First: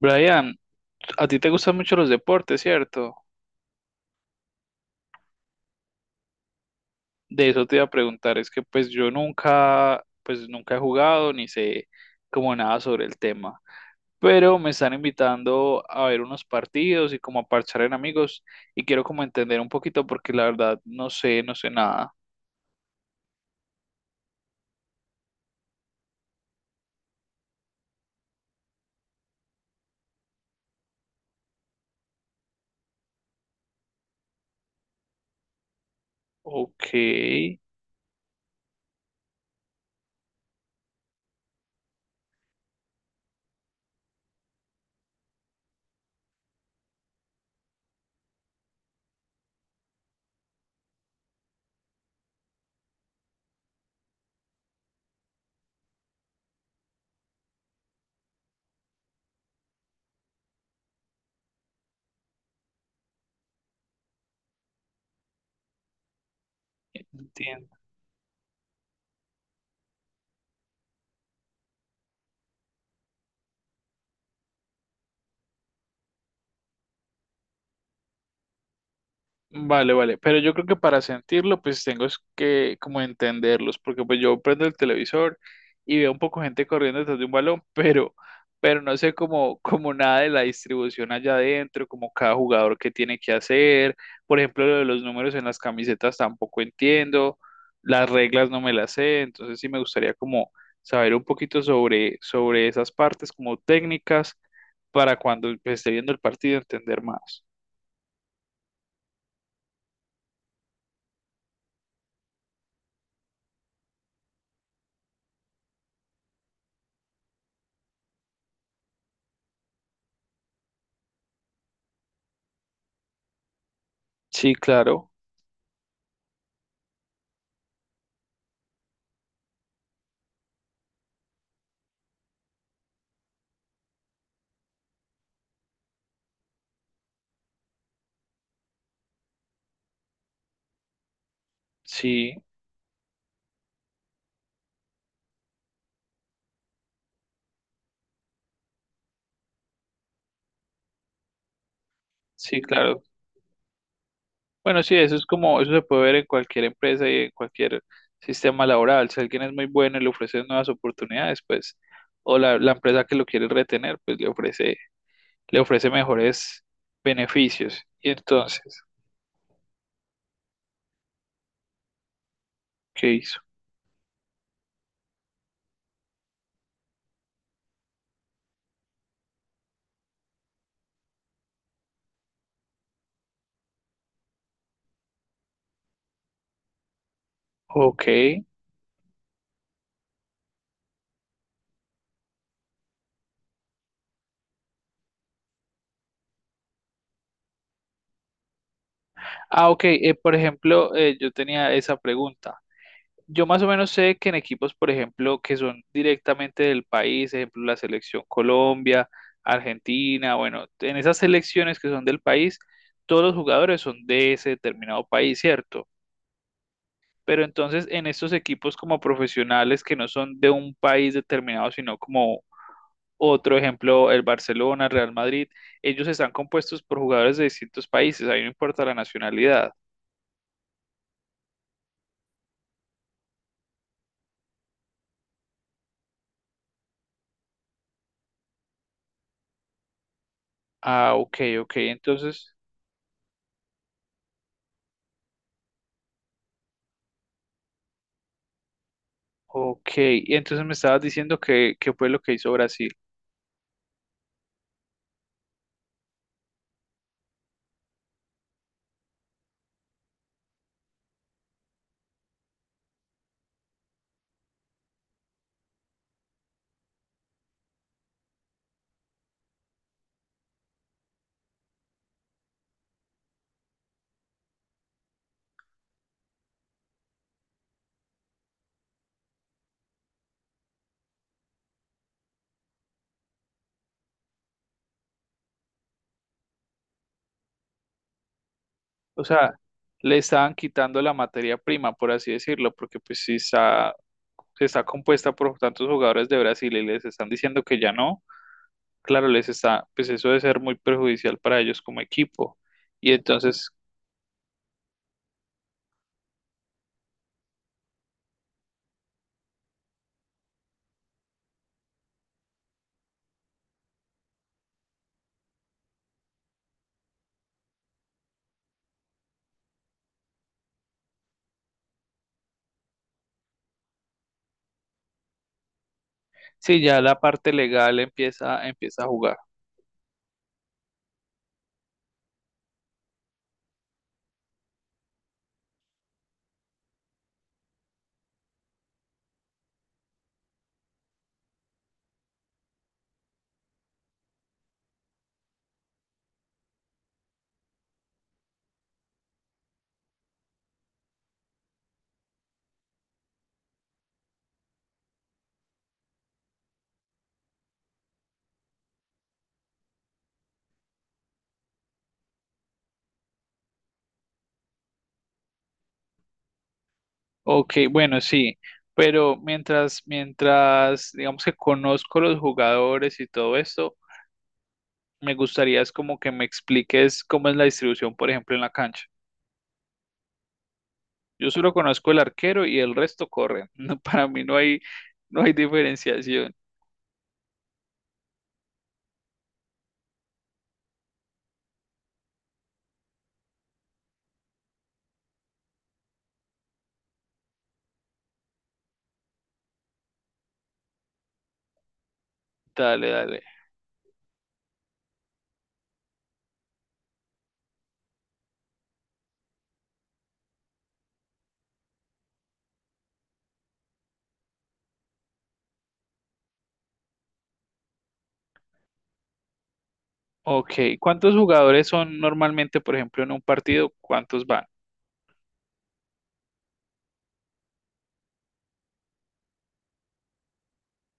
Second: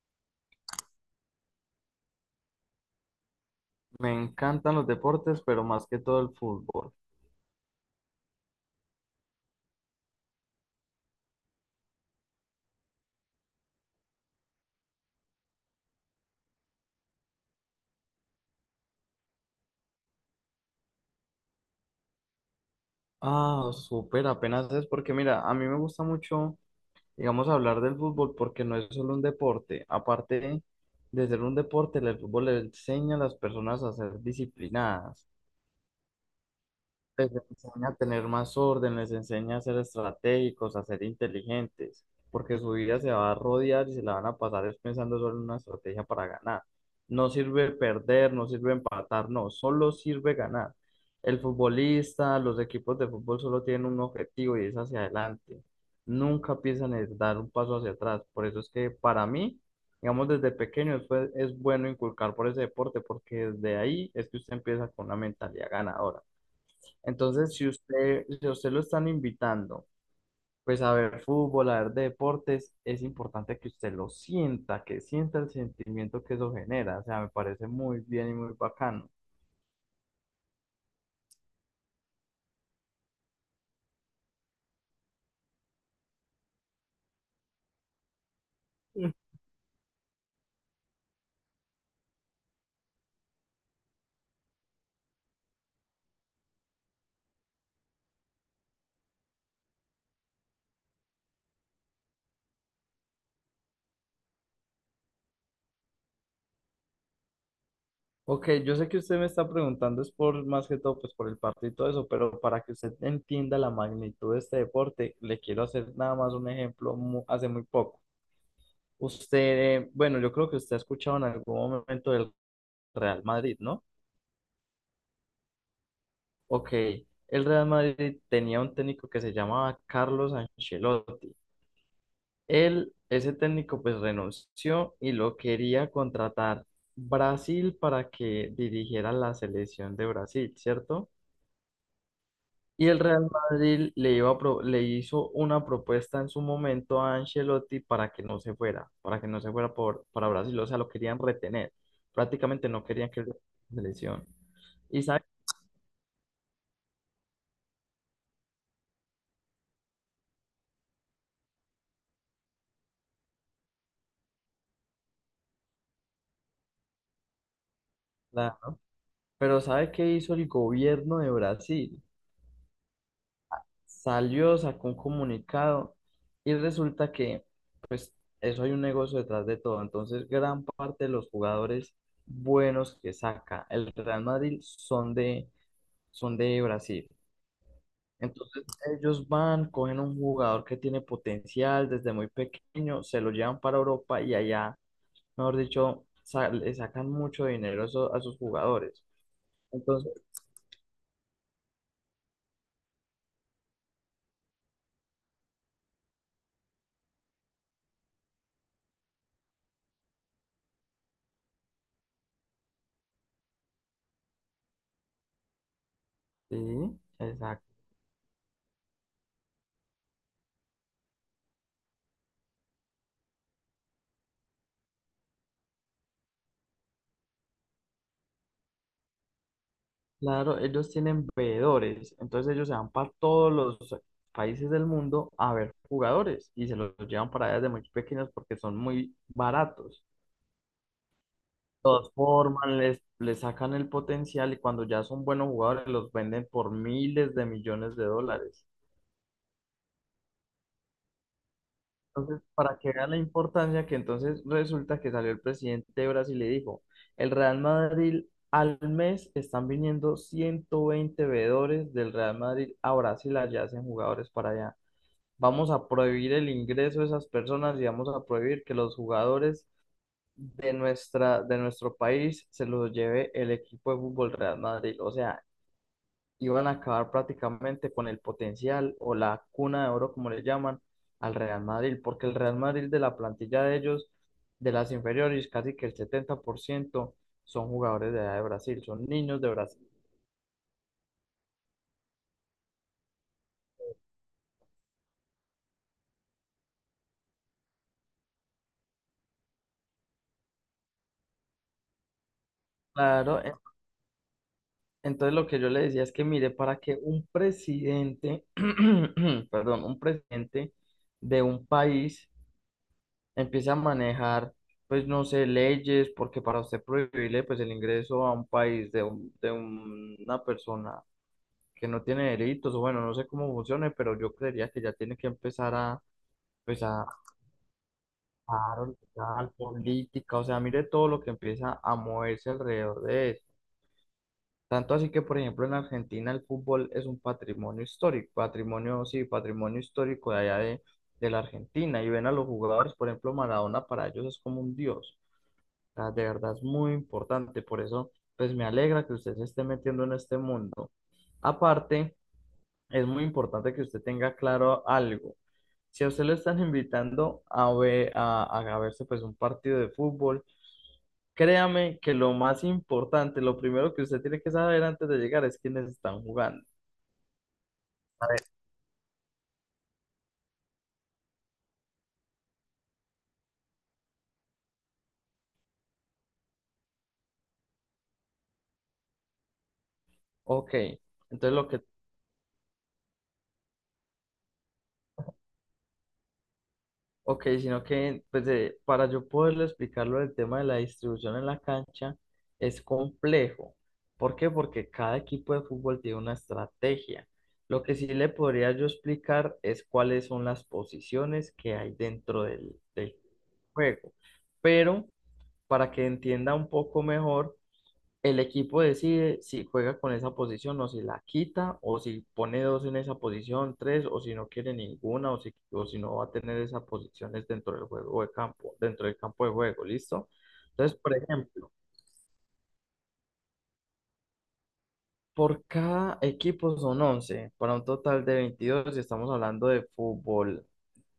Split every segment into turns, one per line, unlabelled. Brian, a ti te gustan mucho los deportes, ¿cierto?
Me encantan los deportes, pero más que todo el fútbol.
De eso te iba a preguntar, es que pues yo nunca, pues nunca he jugado ni sé como nada sobre el tema, pero me están invitando a ver unos partidos y como a parchar en amigos y quiero como entender un poquito porque la verdad no sé, no sé nada.
Ah, súper, apenas es porque mira, a mí me gusta mucho, digamos, hablar del fútbol porque no es solo un deporte. Aparte de ser un deporte, el fútbol le enseña a las personas a ser disciplinadas.
Ok,
Les enseña a tener más orden, les enseña a ser estratégicos, a ser inteligentes, porque su vida se va a rodear y se la van a pasar es pensando solo en una estrategia para ganar. No sirve perder, no sirve empatar, no, solo sirve ganar. El futbolista, los equipos de fútbol solo tienen un objetivo y es hacia adelante. Nunca piensan en dar un paso hacia atrás. Por eso es que para mí, digamos, desde pequeño es bueno inculcar por ese deporte, porque desde ahí es que usted empieza con una mentalidad ganadora. Entonces,
entiendo.
si a usted lo están invitando, pues a ver fútbol, a ver deportes, es importante que usted lo sienta, que sienta el sentimiento que eso genera. O sea, me parece muy bien y muy bacano.
Vale, vale, pero yo creo que para sentirlo, pues tengo es que como entenderlos, porque pues yo prendo el televisor y veo un poco gente corriendo detrás de un balón, pero no sé como nada de la distribución allá adentro, como cada jugador que tiene que hacer, por ejemplo, lo de los números en las camisetas tampoco entiendo, las reglas no me las sé, entonces sí me gustaría como saber un poquito sobre esas partes como técnicas para cuando pues, esté viendo el partido entender más.
Ok, yo sé que usted me está preguntando, es por más que todo, pues por el partido y todo eso, pero para que usted entienda la magnitud de este deporte, le quiero hacer nada más un ejemplo hace muy poco. Usted, bueno, yo creo que usted ha escuchado en algún momento del Real Madrid, ¿no?
Sí, claro,
Ok, el Real Madrid tenía un técnico que se llamaba Carlos Ancelotti. Él, ese técnico, pues renunció y lo quería contratar Brasil para que dirigiera la selección de Brasil, ¿cierto?
sí.
Y el Real Madrid le hizo una propuesta en su momento a Ancelotti para que no se fuera, para que no se fuera por, para Brasil, o sea, lo querían retener.
Sí,
Prácticamente no
claro.
querían que él fuera a la selección.
Bueno, sí,
Y
eso
sabe,
es como, eso se puede ver en cualquier empresa y en cualquier sistema laboral. Si alguien es muy bueno y le ofrece nuevas oportunidades, pues, o la empresa que lo quiere retener, pues le ofrece mejores beneficios. Y
la-
entonces,
pero ¿sabe qué hizo el gobierno de Brasil?
¿qué hizo?
Salió, sacó un comunicado y resulta que, pues, eso hay un negocio detrás de todo. Entonces, gran parte de los jugadores buenos que saca el Real Madrid son de Brasil.
Ok.
Entonces, ellos van, cogen un jugador que tiene potencial desde muy pequeño, se lo llevan para Europa y allá, mejor dicho, le sacan mucho dinero a sus jugadores.
Ah, ok.
Entonces,
Por ejemplo, yo tenía esa pregunta. Yo más o menos sé que en equipos, por ejemplo, que son directamente del país, ejemplo, la selección Colombia, Argentina, bueno, en esas selecciones que son del país, todos los jugadores son de ese determinado país, ¿cierto?
sí,
Pero entonces en estos equipos como profesionales que no son de un país determinado, sino como otro ejemplo, el Barcelona, Real Madrid, ellos están compuestos por jugadores de distintos países, ahí no importa la nacionalidad.
claro, ellos tienen veedores, entonces ellos se van para todos los países del mundo a ver jugadores y se los llevan para allá desde muy pequeños porque son muy baratos.
Ah, ok, ok,
Los
entonces.
forman, les sacan el potencial y cuando ya son buenos jugadores los venden por miles de millones de dólares.
Ok, y entonces me estabas diciendo que fue lo que
Entonces,
hizo
para
Brasil.
que vean la importancia, que entonces resulta que salió el presidente de Brasil y dijo, el Real Madrid al mes están viniendo 120 veedores del Real Madrid a Brasil, allá hacen jugadores para allá. Vamos a prohibir el ingreso de esas personas y vamos a prohibir que los jugadores de nuestro país se los lleve el equipo de fútbol Real Madrid. O sea, iban a acabar prácticamente con el potencial o la cuna de oro, como le llaman, al Real Madrid, porque el Real Madrid de la plantilla de ellos, de las inferiores, casi que el 70% son jugadores de edad de Brasil, son
O
niños de
sea,
Brasil.
le estaban quitando la materia prima, por así decirlo, porque pues si está compuesta por tantos jugadores de Brasil y les están diciendo que ya no, claro, les está, pues eso debe ser muy perjudicial para ellos como equipo. Y
Claro,
entonces,
entonces lo que yo le decía es que mire, para que un presidente, perdón, un presidente de un país empiece a manejar, pues no sé, leyes, porque para usted prohibirle pues el ingreso a un país de una persona que no tiene delitos, o bueno, no sé cómo funcione, pero yo creería que ya tiene que empezar a,
sí,
pues
ya
a,
la parte legal empieza,
a
empieza a jugar.
dar política, o sea, mire todo lo que empieza a moverse alrededor de eso. Tanto así que, por ejemplo, en Argentina el fútbol es un patrimonio histórico, patrimonio, sí, patrimonio histórico de allá de la Argentina. Y ven a los jugadores, por ejemplo, Maradona para ellos es como un dios. O sea, de verdad es muy importante. Por eso, pues me alegra que usted se esté metiendo en este mundo. Aparte, es muy importante que usted tenga claro algo. Si a usted lo están invitando a ver, a verse pues un partido de fútbol, créame que lo más importante, lo primero que usted tiene que saber antes de llegar es quiénes están jugando.
Ok, bueno, sí, pero mientras, digamos que conozco los jugadores y todo esto, me gustaría es como que me expliques cómo es la distribución, por ejemplo, en la cancha.
Ok,
Yo
entonces lo
solo
que.
conozco el arquero y el resto corren. No, para mí no hay diferenciación.
Ok, sino que pues, para yo poderle explicarlo el tema de la distribución en la cancha es complejo. ¿Por qué? Porque cada equipo de fútbol tiene una estrategia. Lo que sí le podría yo explicar es cuáles son las posiciones que hay dentro del,
Dale,
del
dale.
juego. Pero para que entienda un poco mejor, el equipo decide si juega con esa posición o si la quita o si pone dos en esa posición, tres o si no quiere ninguna o si no va a tener esas posiciones dentro del juego de campo, dentro del campo de juego, ¿listo?
Ok,
Entonces, por
¿cuántos
ejemplo,
jugadores son normalmente, por ejemplo, en un partido? ¿Cuántos van?
por cada equipo son 11 para un total de 22 y estamos hablando de fútbol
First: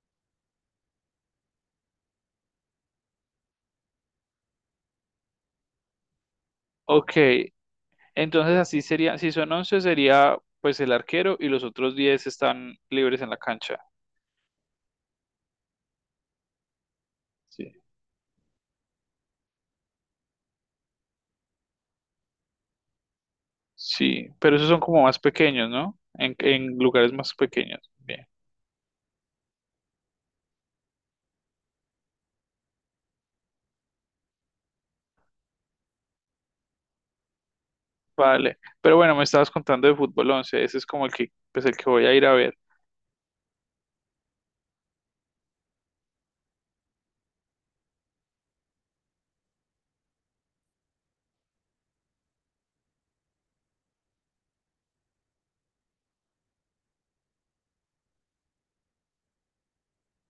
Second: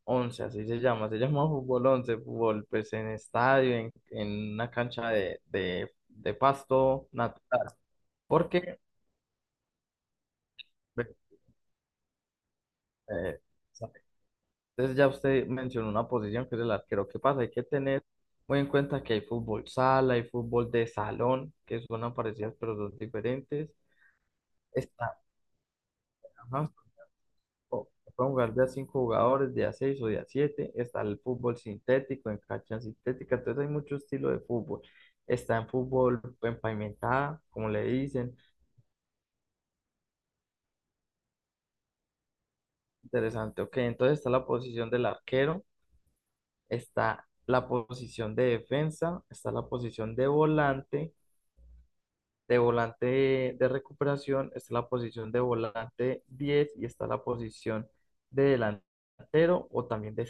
11, así se llama, se llama fútbol 11, fútbol pues en estadio, en una cancha de pasto
Ok,
natural,
entonces
porque.
así sería, si son 11 sería pues el
Pues,
arquero y los otros 10 están libres en la
eh,
cancha.
entonces ya usted mencionó una posición que es el arquero. ¿Qué pasa? Hay que
Sí.
tener muy en cuenta que hay fútbol sala, hay fútbol de salón, que son parecidas pero son diferentes.
Sí, pero esos son como más
Está,
pequeños, ¿no? En,
ajá,
en lugares más pequeños.
o-
Bien.
pueden jugar de a cinco jugadores, de a seis o de a siete. Está el fútbol sintético, en cancha sintética. Entonces hay mucho estilo de fútbol. Está en fútbol en pavimentada, como le dicen.
Vale, pero bueno, me estabas contando de fútbol 11, ese es como el que voy a ir a ver.
Interesante. Ok, entonces está la posición del arquero, está la posición de defensa, está la posición de volante. De volante de recuperación, está la posición de volante 10 y está la posición de delantero o también de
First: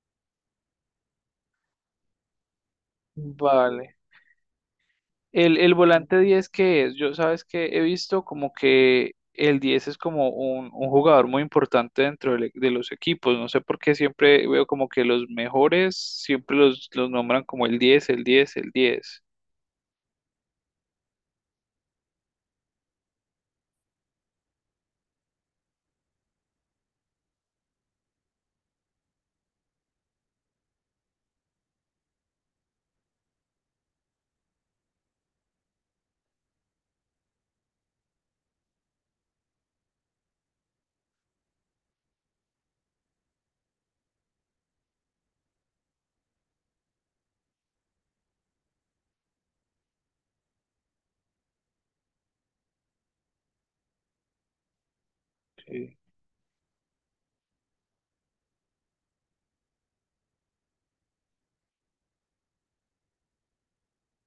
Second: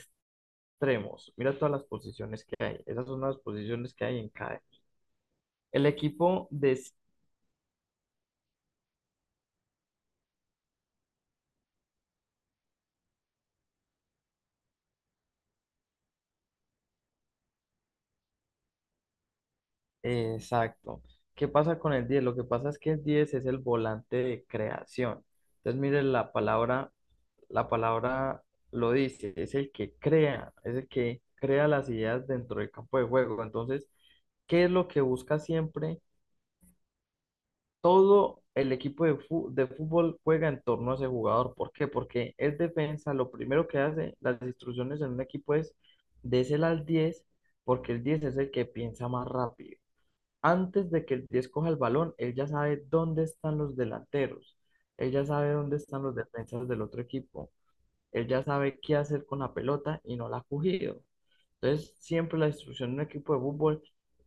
extremos. Mira todas las posiciones que hay. Esas son las posiciones
Vale.
que hay en cada.
El
El
volante
equipo
10,
de...
¿qué es? Yo sabes que he visto como que el 10 es como un jugador muy importante dentro de los equipos. No sé por qué siempre veo como que los mejores siempre los nombran como el 10, el 10, el 10.
exacto. ¿Qué pasa con el diez? Lo que pasa es que el 10 es el volante de creación. Entonces, mire, la palabra lo dice, es el que crea, es el que crea las ideas dentro del campo de juego. Entonces, ¿qué es lo que busca siempre? Todo el equipo de fútbol juega en torno a ese jugador. ¿Por qué? Porque es defensa, lo primero que hace las instrucciones en un equipo es des el al 10, porque el 10 es el que piensa más rápido. Antes de que el 10 coja el balón, él ya sabe dónde están los delanteros, él ya sabe dónde
Sí.
están los defensas del otro equipo. Él ya sabe qué hacer con la pelota y no la ha cogido. Entonces, siempre la instrucción de un equipo de fútbol,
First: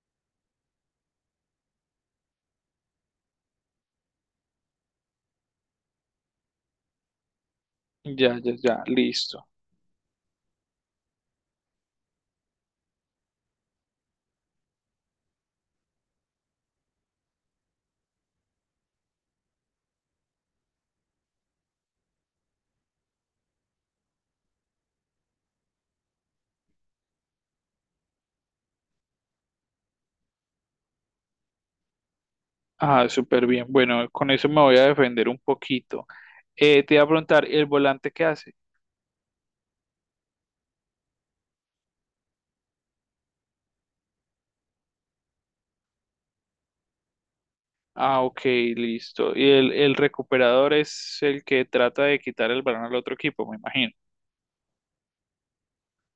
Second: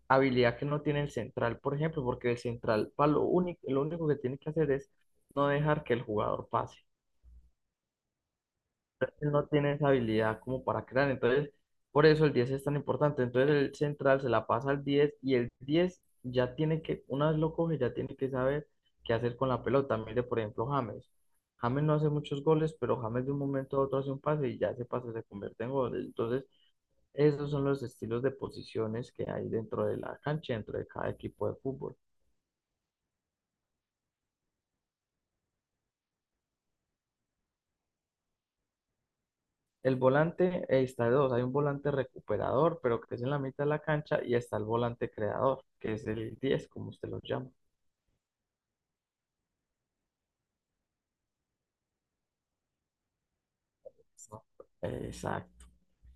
habilidad que no tiene el central, por ejemplo, porque el central, para lo único que tiene que hacer es no dejar que el jugador pase,
Ya, ya, ya,
él no
listo.
tiene esa habilidad como para crear. Entonces, por eso el 10 es tan importante. Entonces, el central se la pasa al 10 y el 10 ya tiene que, una vez lo coge, ya tiene que saber qué hacer con la pelota. Mire, por ejemplo, James. James no hace muchos goles, pero James de un momento a otro hace un pase y ya ese pase se convierte en gol. Entonces, esos son los estilos de posiciones que hay dentro de la cancha, dentro de cada equipo de fútbol.
Ah, súper bien. Bueno, con eso me voy a defender un poquito. Te iba a preguntar, ¿el volante qué hace?
El volante, está de dos, hay un volante recuperador, pero que es en la mitad de la cancha, y está el volante creador, que es el diez como usted lo llama.
Ah, ok, listo. Y el recuperador es el que trata de quitar el balón al otro equipo, me imagino.
No. Exacto.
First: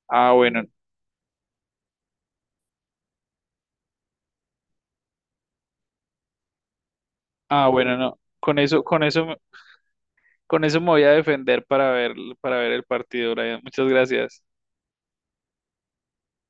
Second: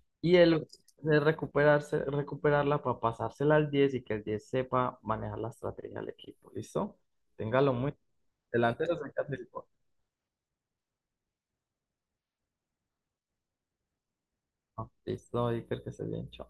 Ah,
Y
bueno,
el de recuperarse, recuperarla para pasársela al 10 y que el 10 sepa manejar la estrategia del equipo. ¿Listo?
ah,
Téngalo muy
bueno, no. Con eso,
delantero,
con
se
eso,
queda
me-
así,
con eso me voy a defender para ver, el partido, Brian. Muchas gracias.
ah, listo, Iker, que se bien, chao.